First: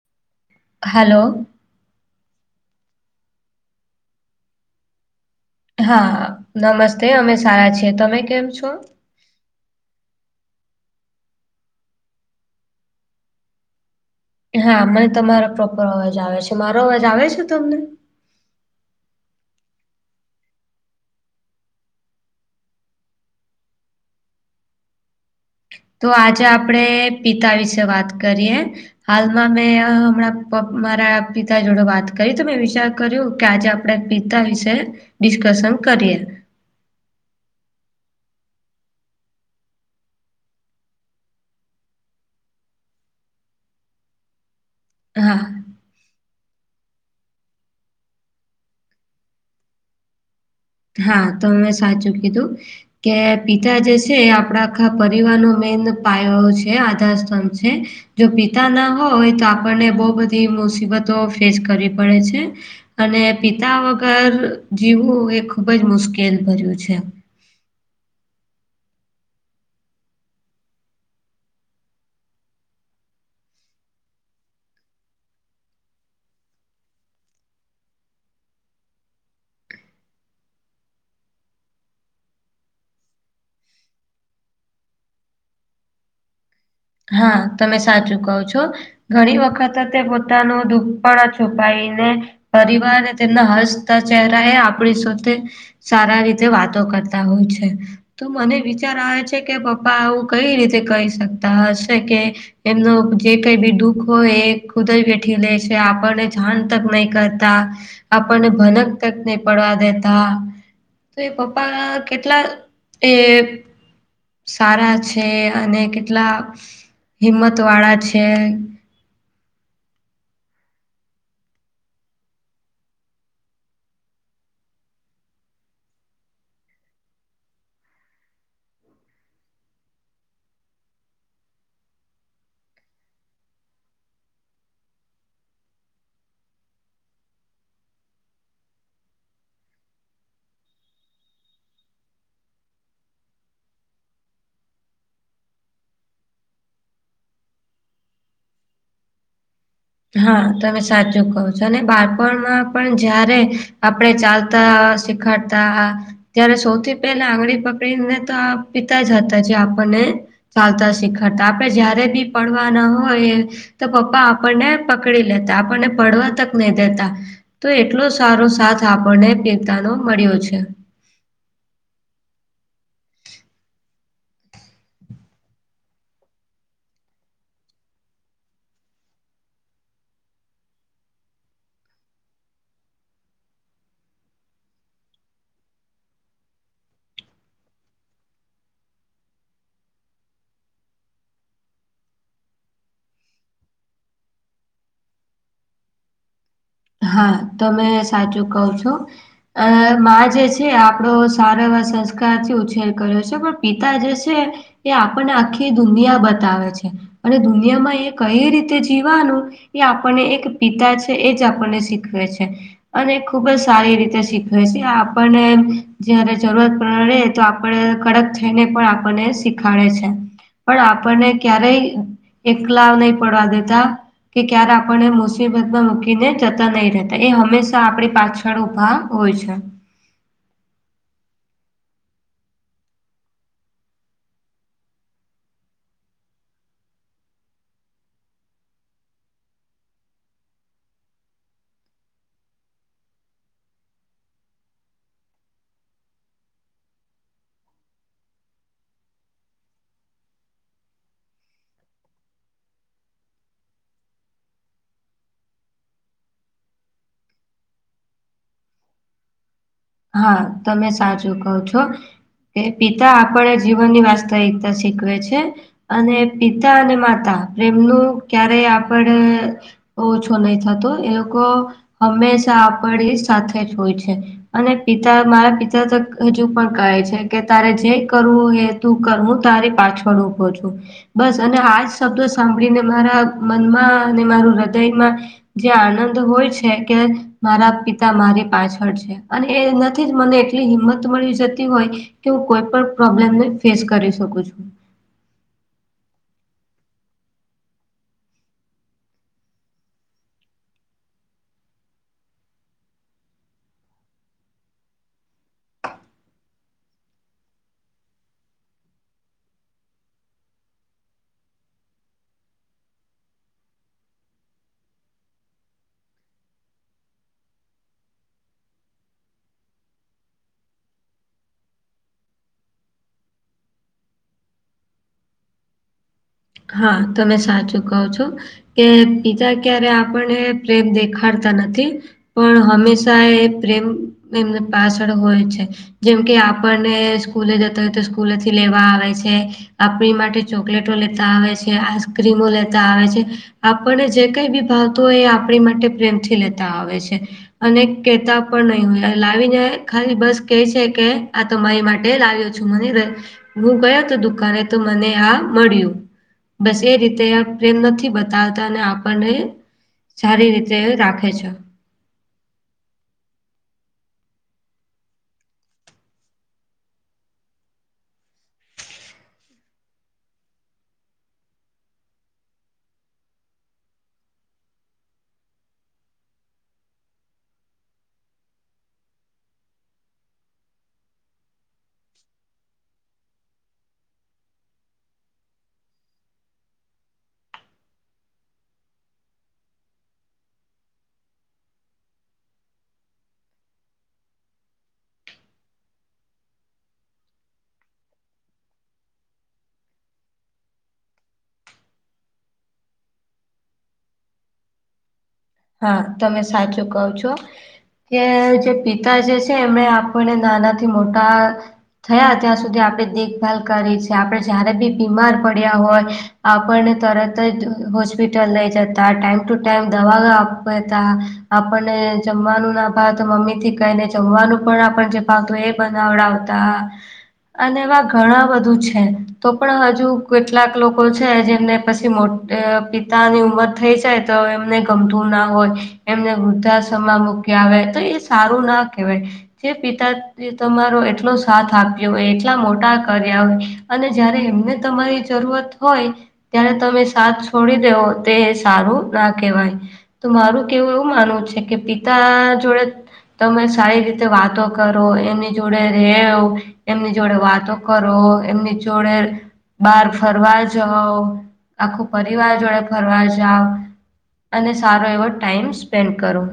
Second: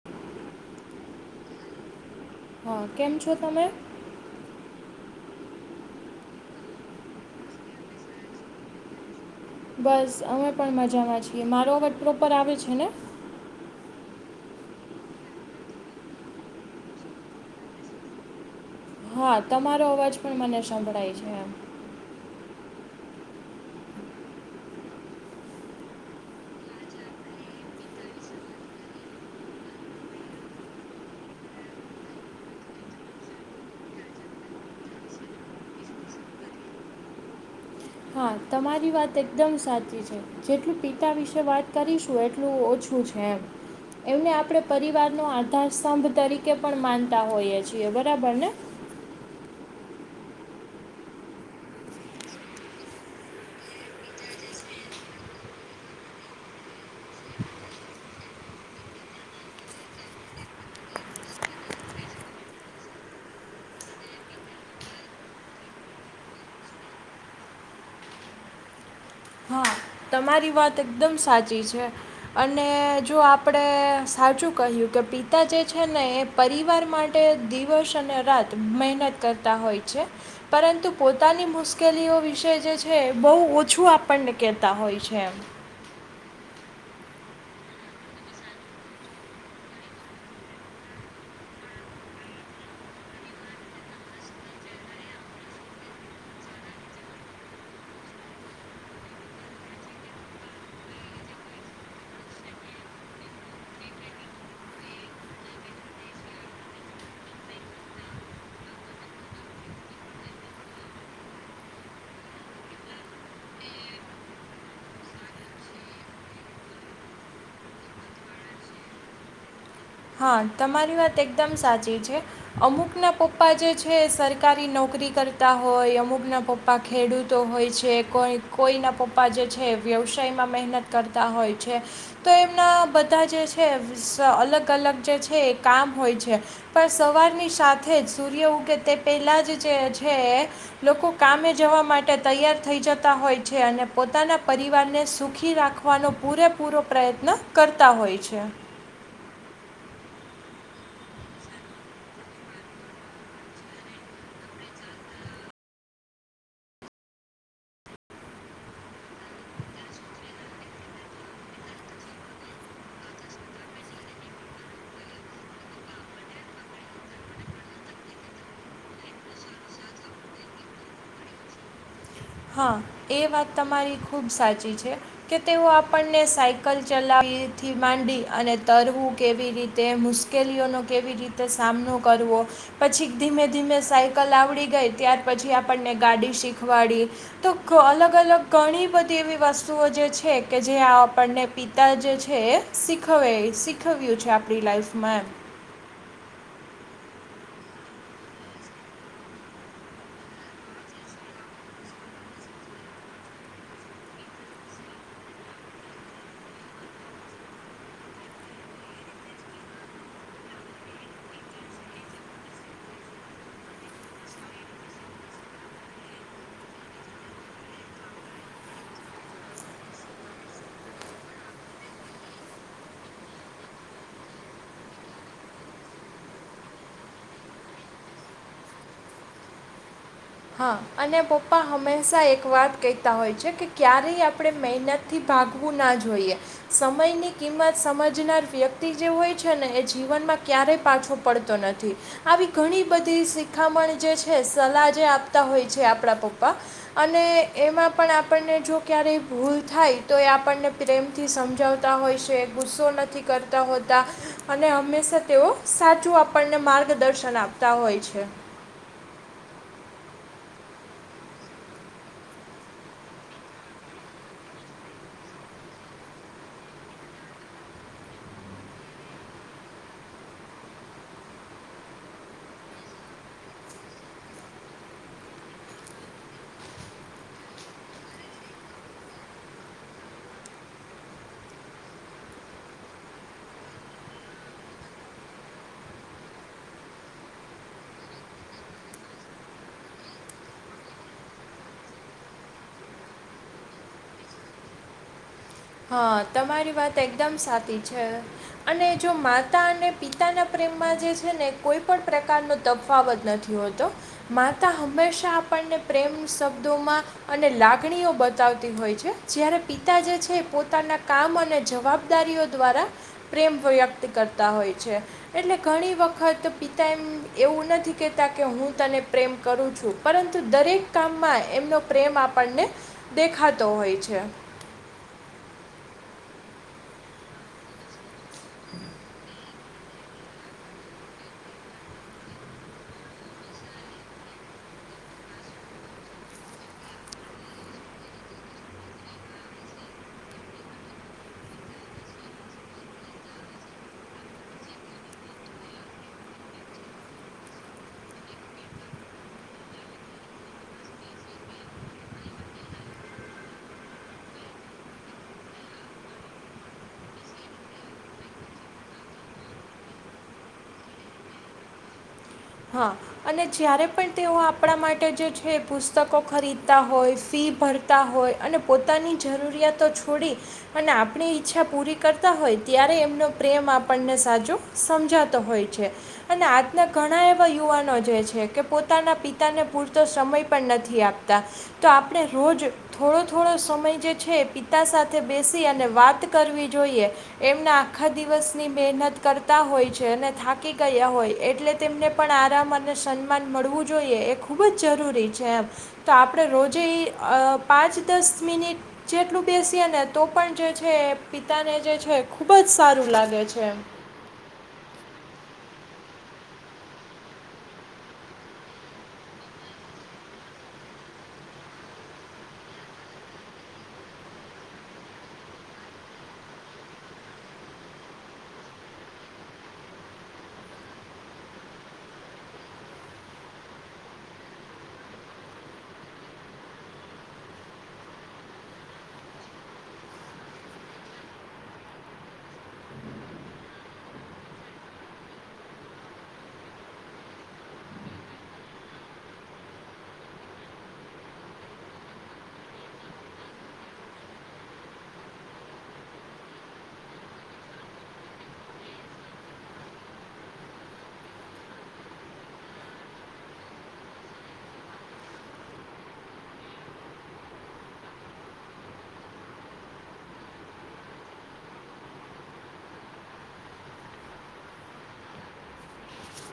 [inaudible] હાલો. હા કેમ છો તમે? હા નમસ્તે અમે સારા છીએ. તમે કેમ છો. બસ, અમે પણ મજામાં છીએ. મારો અવાજ પ્રોપર આવે છે ને? હા, મને તમારો અવાજ પ્રોપર આવે છે. મારો અવાજ તમને આવે છે? હા, તમારો અવાજ પણ મને સંભળાય છે. તો આજે આપણે પિતા વિશે વાત કરીએ. હાલમાં મેં હમણાં મારા પિતા સાથે વાત કરી તો મેં વિચાર કર્યો કે આજે આપણે આપણે પિતા છે ડિસ્કસન કરી એ. હા તમારી વાત એકદમ સાચી છે. જેટલું પિતા વિશે વાત કરીએ એટલું ઓછું છે. એમ એમણે આપણે પરિવારનો હા આધારસ્તંભ તરીકે પણ આપણે તેમને માનતા હોઈએ છીએ બરાબર ને? હા તમે સાચું કઘુ. કે પિતા જે છે એ આપણા આખા પરિવારનો મુખ્ય પાયો અને આધારસ્તંભ છે. જો પિતા ન હોય તો આપણને બહુ બધી મુસિબતો ફેસ કરવી પડે છે. અને પિતા વગર જીવવું ખૂબ જ મુશ્કેલભર્યું હોય છે. હા તમારી વાત એકદમ સાચી છે. અને જો આપડે સાચું કહ્યું કે પિતા જે છે ને પરિવાર માટે દિવસ-રાત મહેનત કરતા હોય છે. પરંતુ પોતાની મુશ્કેલીઓ વિશે જે છે બહુ ઓછું આપણને કહેતા હોય છે. હા તમે સાચું કહો છો. ઘણી વખત તેઓ પોતાનું દુઃખ છુપાવીને... પરિવારના તે ના હસતા ચહેરા એ આપણે સાથે સારી રીતે વાતો કરતા હોય છે. તો મને વિચાર આવે છે કે પપ્પા આ બધું કેવી રીતે કરી શકતા હશે કે. એમનુ જે કંઈ પણ દુઃખ હોય એ ખુદયે વઠીલેશે આપણને જાણ તક નહિ કરતાં. આપણને ભનક તક પડવા દેતા. ને પપ્પા કેટલા એ સારા છે અને કેટલા હિંમતવાળા છે. હા, તમારી વાત એકદમ સાચી છે. અમુકના પપ્પા સરકારી નોકરી કરતા હોય અમુકના પપ્પ પપ્પા ખેડૂતો હોય છે, કોઈ કોઈના પપ્પા જે છે વ્યવસાયમાં મહેનત કરતા હોય છે. તો એમના બધા જે છે સ અલગ અલગ જે છે એ કામ હોય છે. પણ સવારની સાથે જ સૂર્ય ઉગે તે પહેલા જ જે છે. લોકો કામે જવા માટે તૈયાર થઈ જતા હોય છે અને પોતાના પરિવારને સુખી રાખ ખવાનો પૂરેપૂરો પ્રયત્ન કરતા હોય છે. હા તમે સાચું કહો છો અને બાળપણમાં પણ જયારે આપડ ચાલતા ખાતા ત્યારે સૌથી પહેલા આંગળી પકડીને તો આ પિતા જ હતા જે આપણને ચાલતા શીખરતા આપડે જયારે પણ પડવાના હોય તો પપ્પા આપણને પકડી લેતા આપણને પડવા તક નહી દેતા. તો એટલો સારો સાથ આપણને પીતાનો મળ્યો છે. હા એ વાત તમારી ખૂબ સાચી છે. કે તેઓ આપણને સાયકલ ચલાવવાથી માંડી અને તરવું કેવી રીતે મુશ્કેલીઓનો કેવી રીતે સામનો કરવો. પછી ધીમે ધીમે સાયકલ આવડી ગઈ ત્યાર પછી આપણને ગાડી શીખવાડી. તો અલગ અલગ ઘણી બધી એવી વસ્તુઓ જે છે કે જે આપણને પિતા જે છે એ શીખવ્યું છે આપણી લાઈફમાં. હા તમે સાચું કહો છો. મા જે છે આપણા સારા એવા સંસ્કારથી ઉછેર કર્યો છે પણ પિતા જે છે એ આપણને આખી દુનિયા બતાવે છે અને દુનિયામાં એ કઈ રીતે જીવવાનું એ આપણને એક પિતા છે એ જ આપણને શીખવે છે. અને ખુબ જ સારી રીતે શીખવે છે આપણને જયારે જરૂરત પડે તો આપણને કડક થઈને પણ આપણને શીખાડે છે પણ આપણને ક્યારેય એકલા નહી પડવા દેતા કે ક્યારે આપણને મુસીબતમાં મૂકીને જતા નથી રહેતા એ હંમેશા આપણી પાછળ ઊભા હોય છે. હા અને પપ્પા હંમેશા એક વાત કહેતા હોય છે કે ક્યારેય આપણે મહેનત થી ભાગવું ના જોઈએ. સમય ની કિંમત સમજનાર વ્યક્તિ જે હોય છે ને એ જીવનમાં ક્યારે પાછો પડતો નથી આવી ઘણી બધી શિખામણ જે છે સલાહ જે આપ પતા હોય છે આપણા પપ્પા. અને એમાં પણ આપણાથી જો ક્યારેય ભૂલ થાય તો એ આપણને પ્રેમથી સમજાવતા હોય છે ગુસ્સો નથી કરતા હોતા. અને હંમેશા તેઓ સાચું આપણને માર્ગદર્શન આપતા હોય છે. હા તમે સાચું કહો છો. પિતા આપણને જીવનની વાસ્તવિકતા શીખવે છે. અને પિતા અને માતા પ્રેમનું ક્યારે આપણને ઓછો નથી થતો એ લોકો હંમેશા આપડી સાથે જ હોય છે. અને મારા પિતા તો હજુ પણ કહે છે કે તારે જે કરવું એ તું કર હું તારી પાછળ ઉભો છું. બસ અને આજ શબ્દો સાંભળીને મારા મનમાં અને મારા હૃદયમાં જે આનંદ હોય છે કે મારા પિતા મારી પાછળ છે. અને એ નથી જ મને એટલી હિંમત મળી જતી હોય કે હું કોઈ પણ પ્રોબ્લેમ ને ફેસ કરી શકું છું. હા તમારી વાત એકદમ સાચી છે. અને જો માતા અને પિતાના પ્રેમમાં જે છે ને કોઈ પણ પ્રકારનો તફાવત નથી. માતા હંમેશા આપણને પ્રેમભર્યાં શબ્દોમાં અને લાગણીઓ બતાવતી હોય છે જ્યારે પિતા જે છે પોતાના કામ અને જવાબદારીઓ દ્વારા પ્રેમ વ્યક્ત કરતા હોય છે. એટલે ઘણી વખત પિતા એવું નથી કેહેતા કે હું તને પ્રેમ કરું છું પરંતુ દરેક કામમાં એમનો પ્રેમ આપણને દેખાતો હોય છે. હા તમે સાચું કહો છો. કે બીજા ક્યારે આપણને પ્રેમ દેખાડતા નથી. પણ હંમેશા એ પ્રેમ એમને પાછળ હોય છે, જેમ કે, આપણને સ્કૂલે જતા હોય તો સ્કૂલેથી લેવા આવે છે. આપણી માટે ચોકલેટો લેતા આવે છે, આઈસક્રીમો લેતા આવે છે. આપણને જે કંઈભી ભાવતું હોય એ આપણી માટે પ્રેમથી લેતા આવે છે, અને કેતા પણ નહીં હોય લાવીને ખાલી બસ કે છે, કે તમારી માટે લાવ્યો છું, મને હું ગયો હતો દુકાનેતો મને આ મળ્યું. બસ એ રીતે પ્રેમ નથી બતાવતા અને આપણને, સારી રીતે રાખે છે. હા, અને જ્યારે પણ તેઓ આપણા માટે જે છે, પુસ્તકો ખરીદતા હોય ફી ભરતા. તે હોય અને પોતાની જરૂરિયાતો છોડી, અને આપણે ઈચ્છા પૂરી કરતા હોય ત્યારે એમનો પ્રેમ આપણને સાચો. સમજાતો હોય છે, અને આજના ઘણા એ યુવાનો જે છે, કે પોતાના પિતાને પૂરતો સમય પણ નથી આપતા. તો આપણે રોજ, થોડો થોડો સમયજે છે, એ પિતા સાથે બેસી અને વાત કરવી જોઈએ. એમના આખા દિવસની મહેનત કરતા હોય છે, અને થાકી ગયા હોય એટલે તેમને. પણ આરામ અને સન્માન મળવું જોઈએ એ ખૂબ જ જરૂરી છે, એમ. તો આપણે રોજે પાંચ દસ મિનિટ, જેટલું બેસીએ નેતો પણ જે છે, એ પિતાને જે છે, ખૂબ જ સારું લાગે છે. હા, તમે સાચું કોવ છો. કેજે પિતા જે છે, એમને આપણને નાના થી મોટા. થયા ત્યાં સુધી આપણે દેખભાલ કરી છે, આપણે જયારે ભી બીમાર પડ્યા હોય. આપણને તરત જ હોસ્પિટલ લઈ જતા ટાઈમટુ ટાઈમ દવા લાવ. ત આપણને જમવાનુંના ભાવ તો મમ્મીથી કંઈને જમવાનું પણ આપણને, પાગવે બનાવડાવતા, અને એવા ઘણા બધું છે, તો પણ હજુ કેટલાક લોકો છે, જેમને પછી મોટું પિતાની ઉમર થઈ જાય તો એમને ગમતું. ના હોય એમને વૃદ્ધાશ્રમાં મૂકયા આવે તોએ સારું ના કહેવાય, જે પિતા એ તમારો એટલો સાથ આપ્યો હોય, એટલા મોટા કર્યા હોય. અને જયારે એમને તમારી જરૂરત હોય, ત્યારે તમે સાથ છોડી દેવો તે સારું ના કહેવાય. તો મારું કેવું એવું માનવું છે, કે પિતા જોડે. તમે સારી રીતે વાતો કરો એની જોડે રેહો. એમની જોડે વાતો કરો એમની જોડે. બાર ફરવા જાવ આખો પરિવાર જોડે ફરવા જાઓ. અને સારો એવો ટાઈમ સ્પેન્ડ કરો,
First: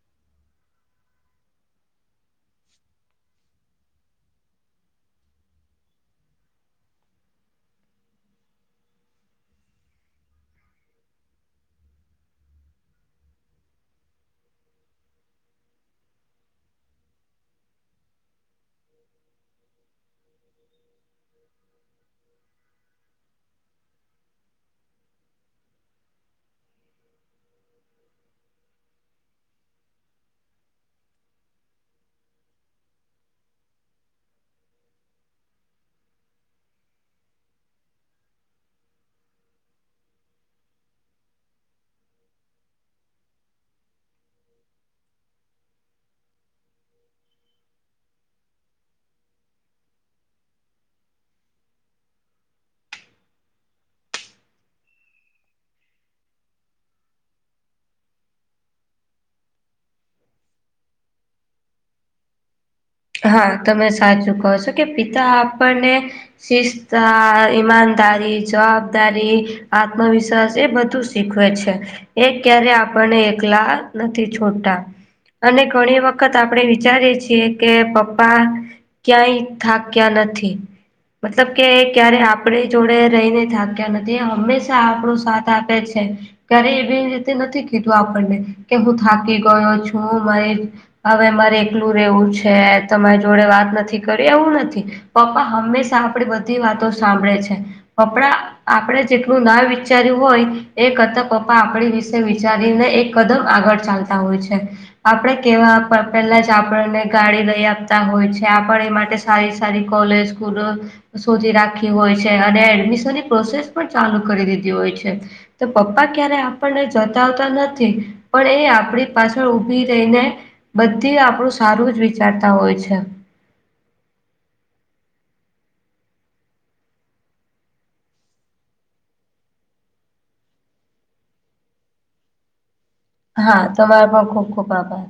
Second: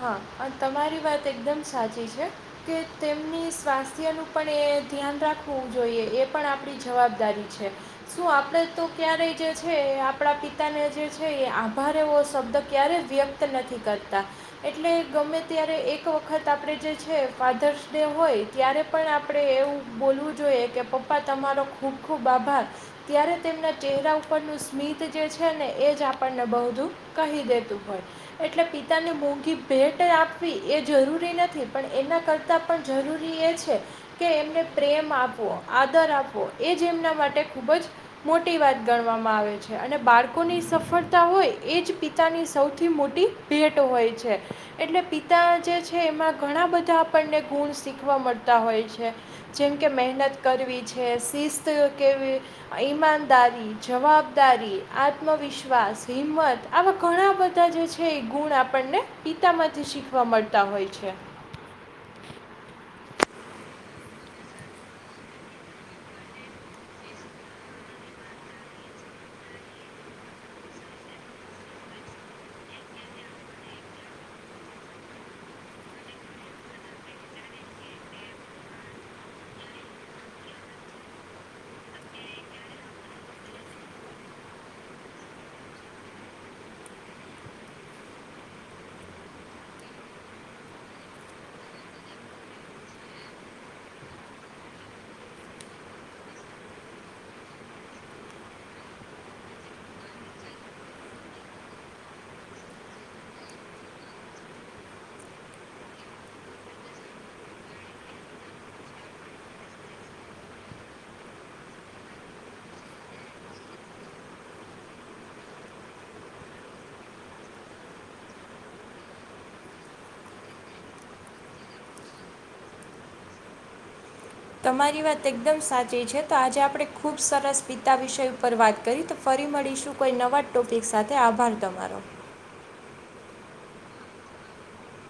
હા, તમારી વાત એકદમ સાચી છે. કે તેમની સ્વાસ્થ્યનું પણ એ ધ્યાન રાખવું જોઈએ, એ પણ આપણી જવાબદારી છે. શું આપણે તો ક્યારેય જે છે, આપણા પિતાને જે છે, એ આભાર એવો શબ્દ ક્યારે વ્યક્ત. નથી કરતા, એટલે ગમે ત્યારે એક વખત આપણે જે છે, ફાધર્સ ડે હોય ત્યારે. પણ આપણે એવું બોલવું જોઈએ કે પપ્પા તમારો ખૂબ ખૂબ આભાર, ત્યારે તેમના ચહેરા ઉપરનું સ્મિત જે છે, ને એજ આપણને બહુધું, કહી દેતું હોય એટલે પિતાની ભૂમિકા. કે ભેટ આપવી એ જરૂરી નથી પણ એના કરતાં પણ જરૂરી એ છે- કે એમને પ્રેમ આપવો, આદર આપવો એજ એમના માટે ખૂબ જ- મોટી વાત ગણવામાં આવે છે, અને બાળકોની સફળતા હોય એજ પિતાની સૌથી મોટી. ભેટ હોય છે, એટલે પિતા જે છે એમાં ઘણા બધા આપણને ગુણ શીખવા મળતા હોય છે. જેમ કે મહેનત કરવી છે શિસ્ત કેવી ઈમાનદારી જવાબદારી આત્મવિશ્વાસ હિંમત આવા ઘણા બધા જે છે એ ગુણ આપણને પિતામાંથી શીખવા મળતા હોય છે. હા તમે સાચું કહો છો કે પિતા આપણને શિસ્તા ઈમાનદારી જવાબદારી આત્મવિશ્વાસ એ બધું શીખવે છે એ ક્યારે આપણને એકલા નથી છોડતા અને ઘણી વખત આપણે વિચારીએ છીએ. કે પપ્પા ક્યાંય થાક્યા નથી. મતલબ કે ક્યારે આપણી જોડે રહીને થાક્યા નથી એ હંમેશા આપણો સાથ આપે છે. ઘરે એવીવી રીતે નથી કીધું આપણને કે હું થાકી ગયો છું. મારી હવે મારે એકલું રહેવું છે તમે જોડે વાત નથી કરી એવું નથી. પપ્પા હંમેશા આપડી બધી વાતો સાંભળે છે કપડા આપણે જેટલું ના વિચાર્યું હોય એ કરતા પપ્પા આપડી વિશે વિચારીને એક કદમ આગળ ચાલતા હોય છે. આપણે કેવા પેલા જ આપણને ગાડી લઈ આપતા હોય છે આ એ માટે સારી સારી કોલેજ સ્કૂલો શોધી રાખી હોય છે અને એડમિશનની પ્રોસેસ પણ ચાલુ કરી દીધી હોય છે. તો પપ્પા ક્યારે આપણને જતાવતા નથી. પણ એ આપણી પાછળ ઊભી રહીને બધી આપણું સારું જ વિચારતા હોય છે. તમારી વાત એકદમ સાચી છે. તો આજે આપણે ખુબ સરસ પિતા વિષય ઉપર વાત કરી તો ફરી મળીશું કોઈ નવા જ ટોપિક સાથે આભાર તમારો. હા તમારે પણ ખુબ ખુબ આભાર.